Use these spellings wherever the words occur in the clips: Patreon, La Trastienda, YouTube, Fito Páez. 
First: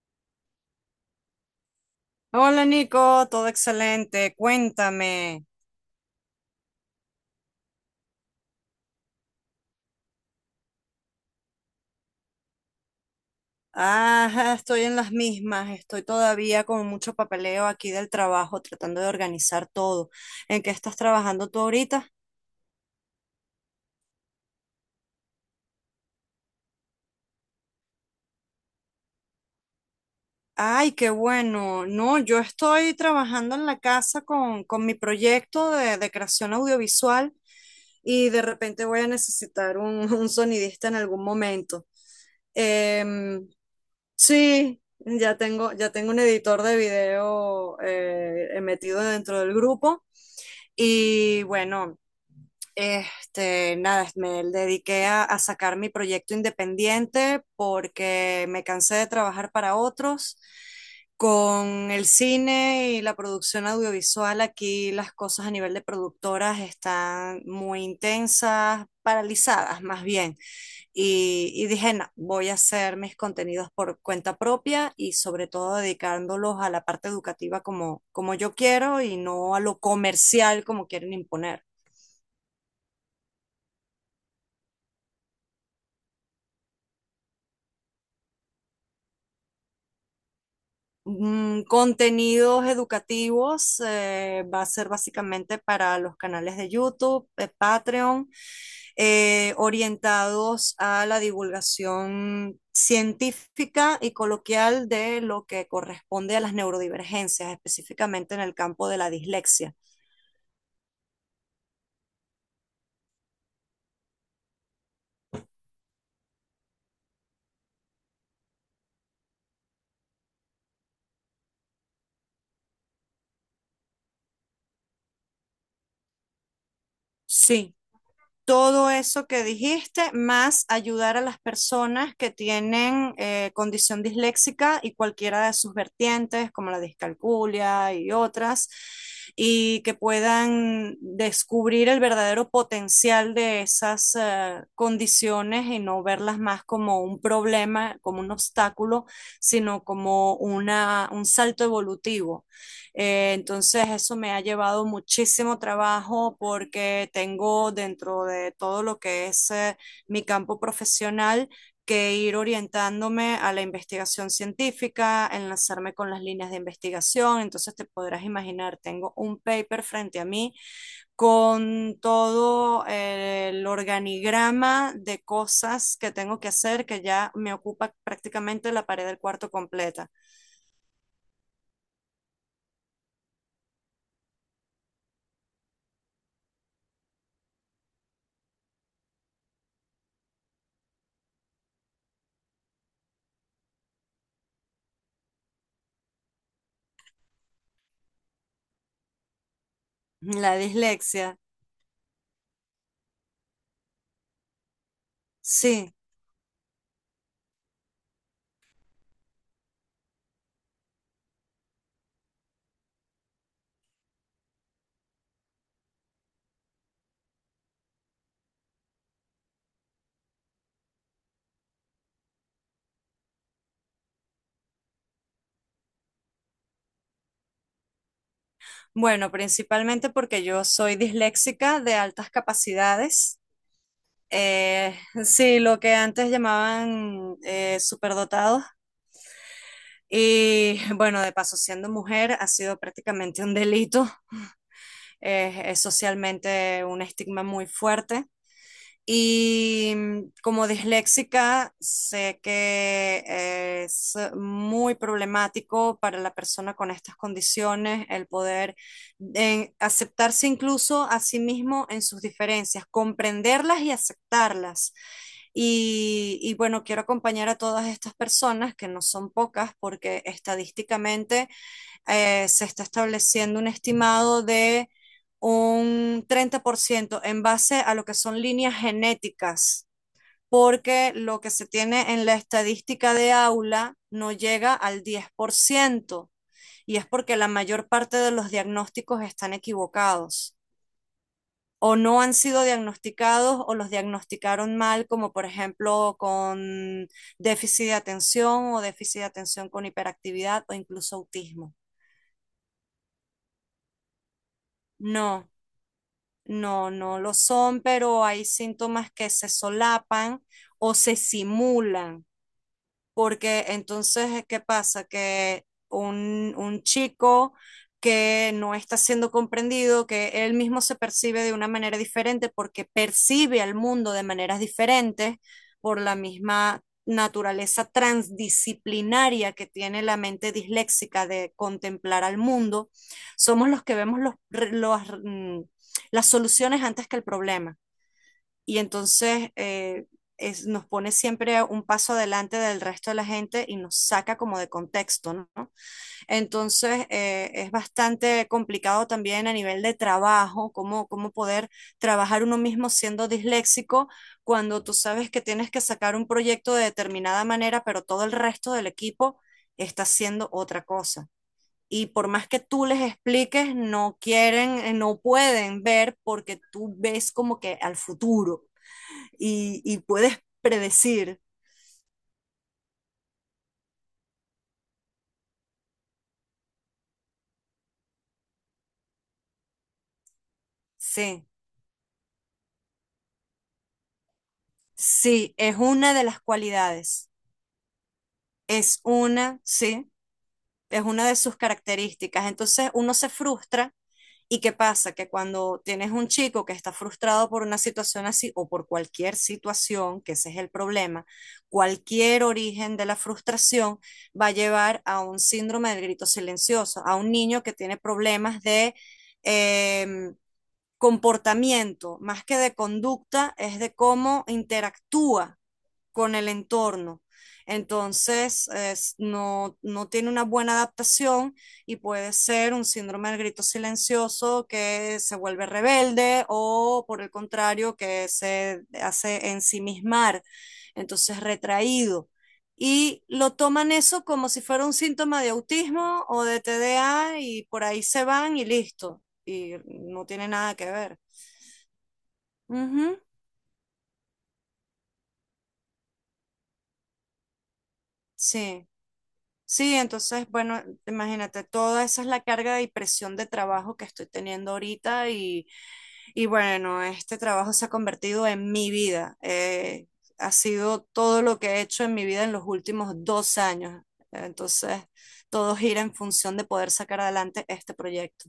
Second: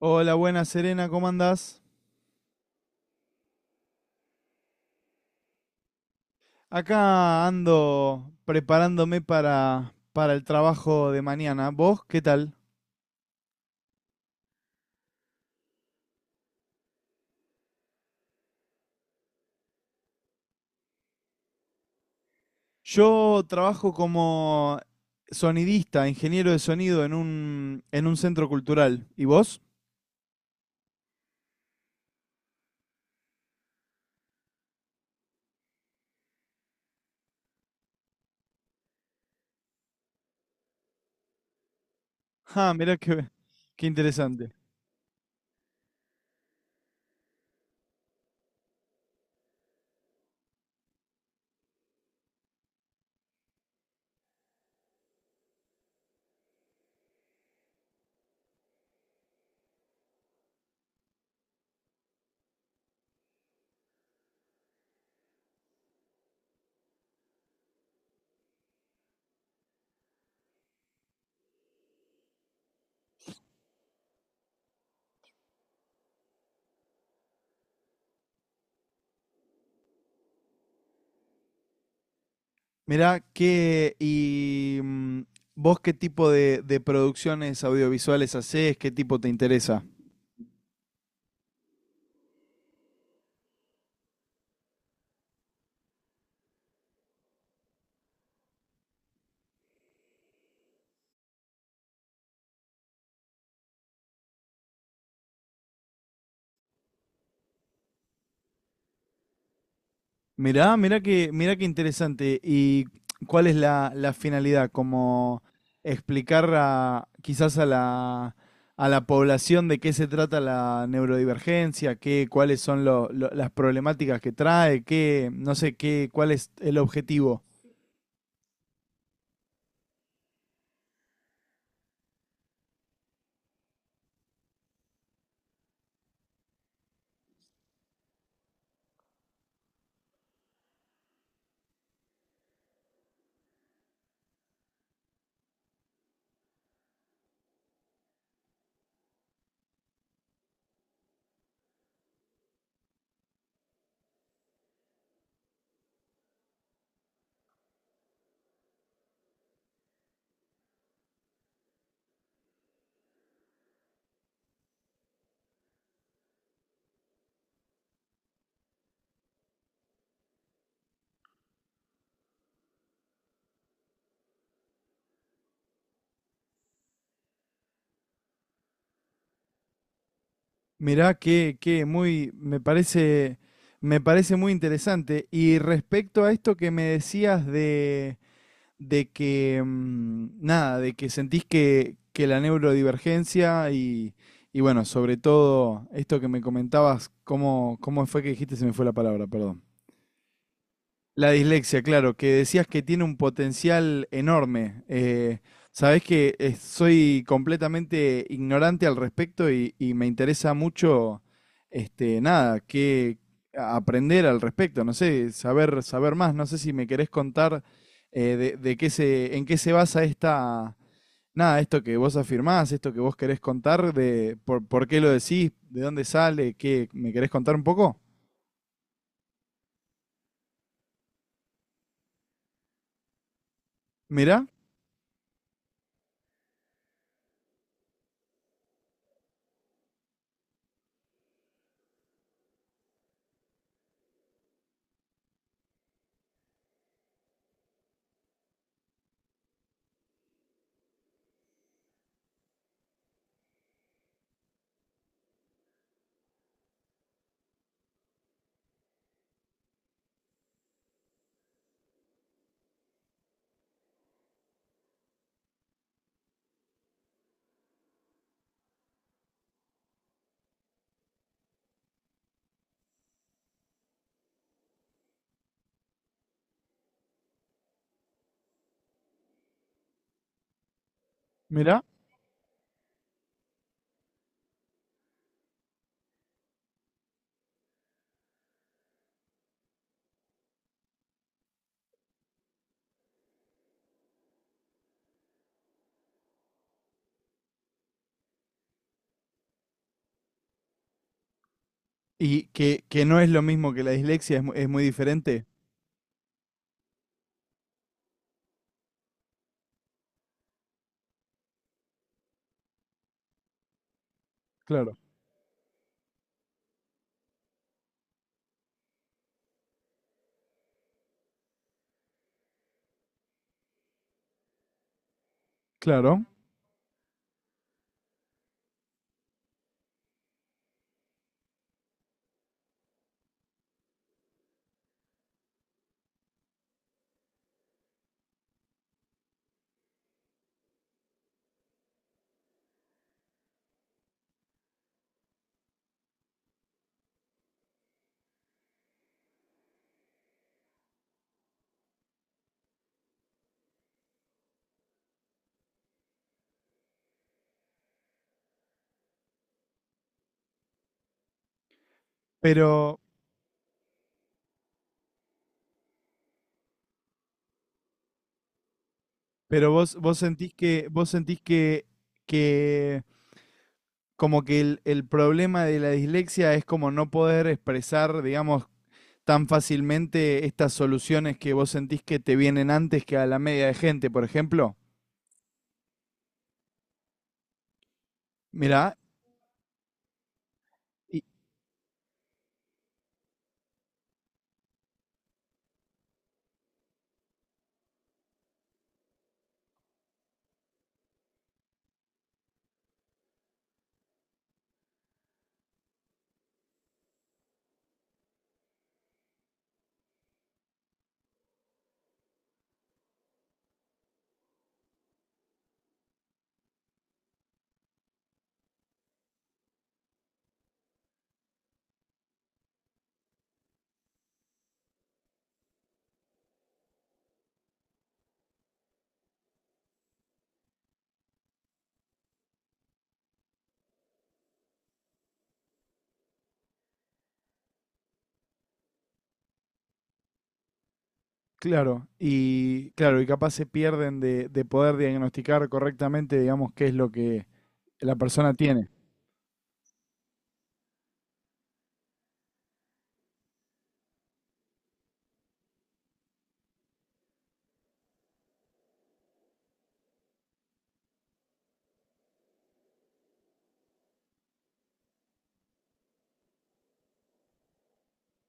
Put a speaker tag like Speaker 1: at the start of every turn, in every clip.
Speaker 1: Hola, buenas Serena, ¿cómo andás?
Speaker 2: Hola Nico, todo excelente. Cuéntame.
Speaker 1: Acá ando preparándome para el trabajo de mañana. ¿Vos qué tal?
Speaker 2: Ajá, estoy en las mismas. Estoy todavía con mucho papeleo aquí del trabajo, tratando de organizar todo. ¿En qué estás trabajando tú ahorita?
Speaker 1: Yo trabajo como sonidista, ingeniero de sonido en un centro cultural. ¿Y vos?
Speaker 2: Ay, qué bueno. No, yo estoy trabajando en la casa con mi proyecto de creación audiovisual y de repente voy a necesitar un, un sonidista en algún momento.
Speaker 1: Ah, mirá qué,
Speaker 2: Em,
Speaker 1: qué interesante.
Speaker 2: Sí, ya tengo un editor de video metido dentro del grupo. Y bueno, nada, me dediqué a sacar mi proyecto independiente porque me cansé de trabajar para otros. Con el cine y la producción audiovisual, aquí las cosas a nivel de productoras están muy intensas, paralizadas más bien. Y dije, no, voy a hacer mis contenidos por cuenta propia y sobre todo dedicándolos a la parte educativa como yo quiero y no a lo comercial como quieren imponer.
Speaker 1: Mirá qué... ¿Y vos qué tipo de producciones audiovisuales hacés? ¿Qué tipo te interesa?
Speaker 2: Contenidos educativos va a ser básicamente para los canales de YouTube, Patreon, orientados a la divulgación científica y coloquial de lo que corresponde a las neurodivergencias, específicamente en el campo de la dislexia.
Speaker 1: Mirá qué interesante. ¿Y cuál es la finalidad? Como explicar a, quizás a la población de qué se trata la neurodivergencia, qué, cuáles son las problemáticas que trae, qué, no sé, qué, cuál es el objetivo.
Speaker 2: Sí, todo eso que dijiste, más ayudar a las personas que tienen condición disléxica y cualquiera de sus vertientes, como la discalculia y otras, y que puedan descubrir el verdadero potencial de esas condiciones y no verlas más como un problema, como un obstáculo, sino como un salto evolutivo entonces eso me ha llevado muchísimo trabajo porque tengo dentro de todo lo que es mi campo profesional que ir orientándome a la investigación científica, enlazarme con las líneas de investigación. Entonces te podrás imaginar, tengo un paper frente a mí con todo el organigrama de cosas que tengo que hacer que ya me ocupa prácticamente la pared del cuarto completa.
Speaker 1: Mirá que muy, me parece muy interesante. Y respecto a esto que me decías de que nada, de que sentís que la neurodivergencia y bueno, sobre todo esto que me comentabas, cómo fue que dijiste, se me fue la palabra, perdón.
Speaker 2: La
Speaker 1: La
Speaker 2: dislexia,
Speaker 1: dislexia, claro, que decías que tiene un potencial enorme.
Speaker 2: sí.
Speaker 1: Sabés que soy completamente ignorante al respecto y me interesa mucho, este, nada, que aprender al respecto, no sé, saber más. No sé si me querés contar de qué se, en qué se basa esta, nada, esto que vos afirmás, esto que vos querés contar, por qué lo decís, de dónde sale, qué, ¿me querés contar un poco?
Speaker 2: Bueno, principalmente porque yo soy disléxica de altas capacidades.
Speaker 1: Mirá,
Speaker 2: Eh, sí, lo que antes llamaban superdotados. Y bueno, de paso, siendo mujer ha sido prácticamente un delito. Es socialmente un estigma muy fuerte. Y como disléxica, sé que es muy problemático para la persona con estas condiciones el poder aceptarse incluso a sí mismo en sus diferencias, comprenderlas y aceptarlas. Y bueno, quiero acompañar a todas estas personas, que no son pocas, porque estadísticamente se está estableciendo un estimado de un 30% en base a lo que son líneas genéticas, porque lo que se
Speaker 1: mirá.
Speaker 2: tiene en la estadística de aula no llega al 10% y es porque la mayor parte de los diagnósticos están equivocados o no han sido diagnosticados o los diagnosticaron mal, como por ejemplo con déficit de atención o déficit de atención con hiperactividad o incluso autismo.
Speaker 1: Y que no es lo mismo que la dislexia, es, es muy diferente.
Speaker 2: No, no, no lo son, pero hay síntomas que se solapan o se simulan porque entonces, ¿qué
Speaker 1: Claro.
Speaker 2: pasa? Que un chico que no está siendo comprendido, que él mismo se percibe de una manera diferente porque percibe al mundo de maneras diferentes por la
Speaker 1: Claro.
Speaker 2: misma naturaleza transdisciplinaria que tiene la mente disléxica de contemplar al mundo, somos los que los, mm, las soluciones antes que el problema y entonces nos pone siempre un paso adelante del resto de la gente y nos saca como de contexto, ¿no? Entonces es bastante complicado también a nivel de trabajo, cómo poder trabajar uno mismo siendo disléxico cuando tú sabes que tienes que sacar un proyecto de determinada manera, pero todo el resto del equipo está haciendo otra cosa. Y por más que tú
Speaker 1: Pero,
Speaker 2: les expliques, no quieren, no pueden ver porque tú ves como que al futuro
Speaker 1: pero
Speaker 2: y,
Speaker 1: vos,
Speaker 2: y puedes
Speaker 1: vos
Speaker 2: predecir,
Speaker 1: sentís que como que el problema de la dislexia es como no poder expresar, digamos, tan fácilmente estas soluciones
Speaker 2: sí,
Speaker 1: que vos sentís que te vienen antes que a la media de gente, por ejemplo.
Speaker 2: sí, es una de las cualidades,
Speaker 1: Mirá,
Speaker 2: es una, sí, es
Speaker 1: y
Speaker 2: una de sus características. Entonces uno se frustra. ¿Y qué pasa? Que cuando tienes un chico que está frustrado por una situación así o por cualquier situación, que ese es el problema, cualquier origen de la frustración va a llevar a un síndrome del grito silencioso, a un niño que tiene problemas de eh, comportamiento, más que de conducta, es de cómo interactúa con el entorno. Entonces, no, no tiene una buena adaptación y puede ser un síndrome del grito silencioso que se vuelve rebelde o, por el contrario, que se hace ensimismar, entonces retraído. Y lo toman eso como si fuera un síntoma de autismo o de TDA y por ahí se van y listo. Y no tiene nada que ver.
Speaker 1: claro, y claro,
Speaker 2: Ujú,
Speaker 1: y capaz se pierden de poder diagnosticar correctamente, digamos, qué es lo que la persona
Speaker 2: sí.
Speaker 1: tiene.
Speaker 2: Sí, entonces, bueno, imagínate, toda esa es la carga y presión de trabajo que estoy teniendo ahorita y bueno, este trabajo se ha convertido en mi vida. Ha sido todo lo que he hecho en mi vida en los últimos 2 años. Entonces, todo gira en función de poder sacar adelante este proyecto.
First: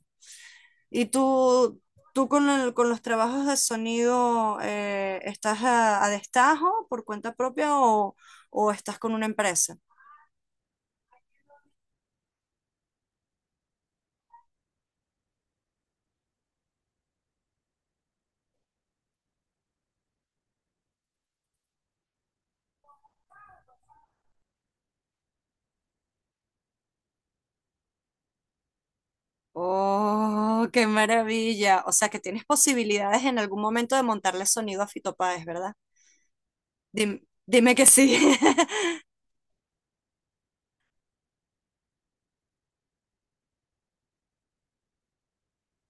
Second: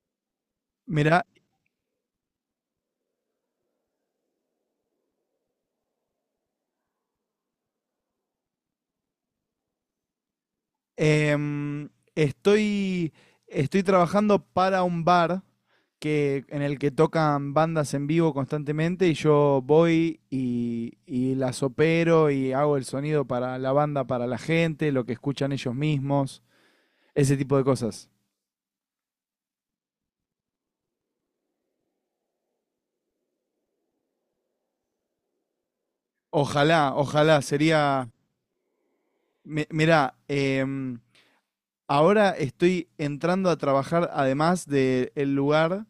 Speaker 2: ¿Y
Speaker 1: Mirá.
Speaker 2: tú con los trabajos de sonido, estás a destajo por cuenta propia o estás con una empresa?
Speaker 1: Em, estoy, Estoy trabajando para un bar que, en el que tocan bandas en vivo constantemente y yo voy y las opero y hago el sonido para la banda, para la gente, lo que escuchan ellos mismos, ese tipo de cosas.
Speaker 2: Oh, qué maravilla. O sea que tienes posibilidades en algún momento de montarle sonido a Fito Páez, ¿verdad?
Speaker 1: Ojalá, ojalá,
Speaker 2: Dime que
Speaker 1: sería...
Speaker 2: sí.
Speaker 1: Mirá, ahora estoy entrando a trabajar además del lugar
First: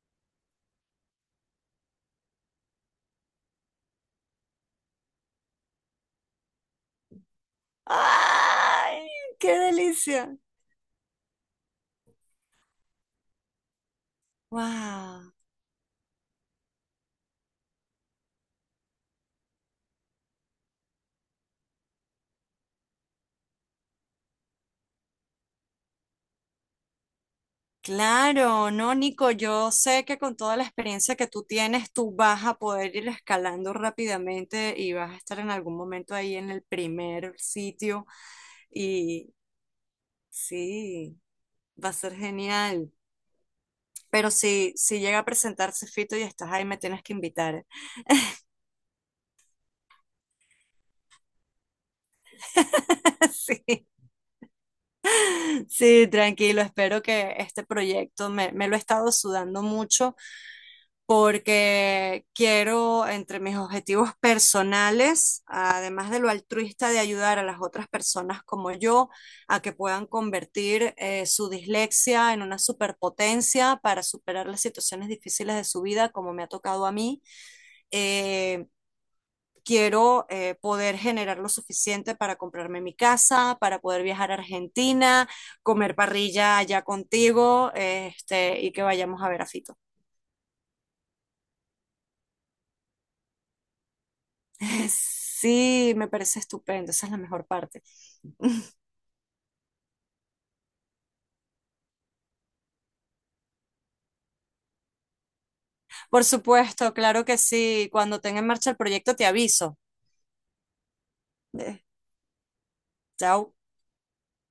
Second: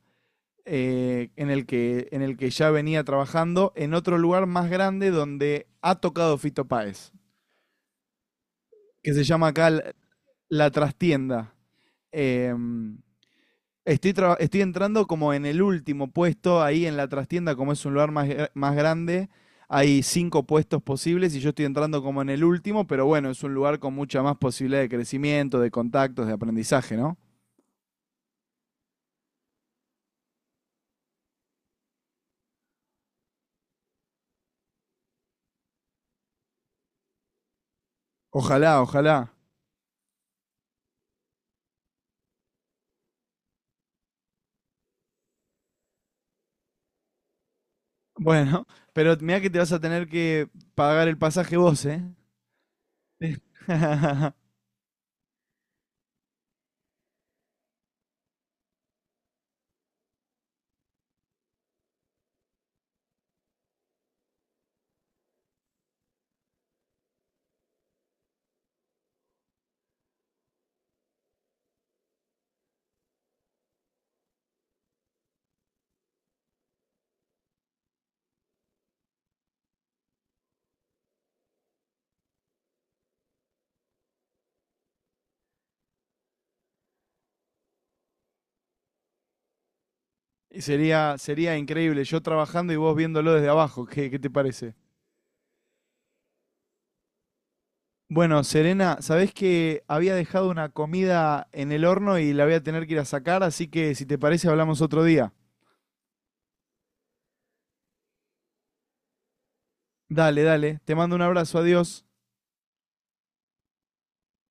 Speaker 1: en el que ya venía trabajando en otro lugar más grande donde ha tocado Fito Páez,
Speaker 2: ¡Ay,
Speaker 1: que se llama
Speaker 2: qué
Speaker 1: acá
Speaker 2: delicia!
Speaker 1: La Trastienda. Eh, estoy, Estoy entrando como
Speaker 2: ¡Wow!
Speaker 1: en el último puesto ahí en La Trastienda, como es un lugar más grande. Hay cinco puestos posibles y yo estoy entrando como en el último, pero bueno, es un lugar con mucha más posibilidad de crecimiento, de contactos, de aprendizaje, ¿no?
Speaker 2: Claro, no, Nico, yo sé que con toda la experiencia que tú tienes, tú vas a poder ir escalando rápidamente y vas a estar en algún momento ahí en el primer sitio
Speaker 1: Ojalá, ojalá.
Speaker 2: y sí, va a ser genial. Pero si llega a presentarse Fito y estás ahí, me tienes que invitar.
Speaker 1: Bueno, pero mira que te vas a tener que pagar el pasaje vos, ¿eh? Sí.
Speaker 2: Sí, sí, tranquilo. Espero que este proyecto me lo he estado sudando mucho porque quiero, entre mis objetivos personales, además de lo altruista de ayudar a las otras personas como yo, a que puedan convertir su dislexia en una superpotencia para superar las situaciones difíciles de su vida, como me ha tocado a mí. eh, quiero poder generar lo suficiente para comprarme mi casa, para poder viajar a Argentina, comer parrilla allá contigo, este, y que vayamos a ver a Fito.
Speaker 1: Sería, sería increíble, yo trabajando y vos viéndolo desde abajo, ¿qué, qué te parece?
Speaker 2: Sí, me parece estupendo, esa es la mejor parte.
Speaker 1: Bueno, Serena, sabés que había dejado una comida en el horno y la voy a tener que ir a sacar, así que si te parece hablamos otro día.
Speaker 2: Por supuesto, claro que sí, cuando tenga en marcha el proyecto te aviso.
Speaker 1: Dale, dale, te mando un abrazo,
Speaker 2: Eh,
Speaker 1: adiós.
Speaker 2: chao.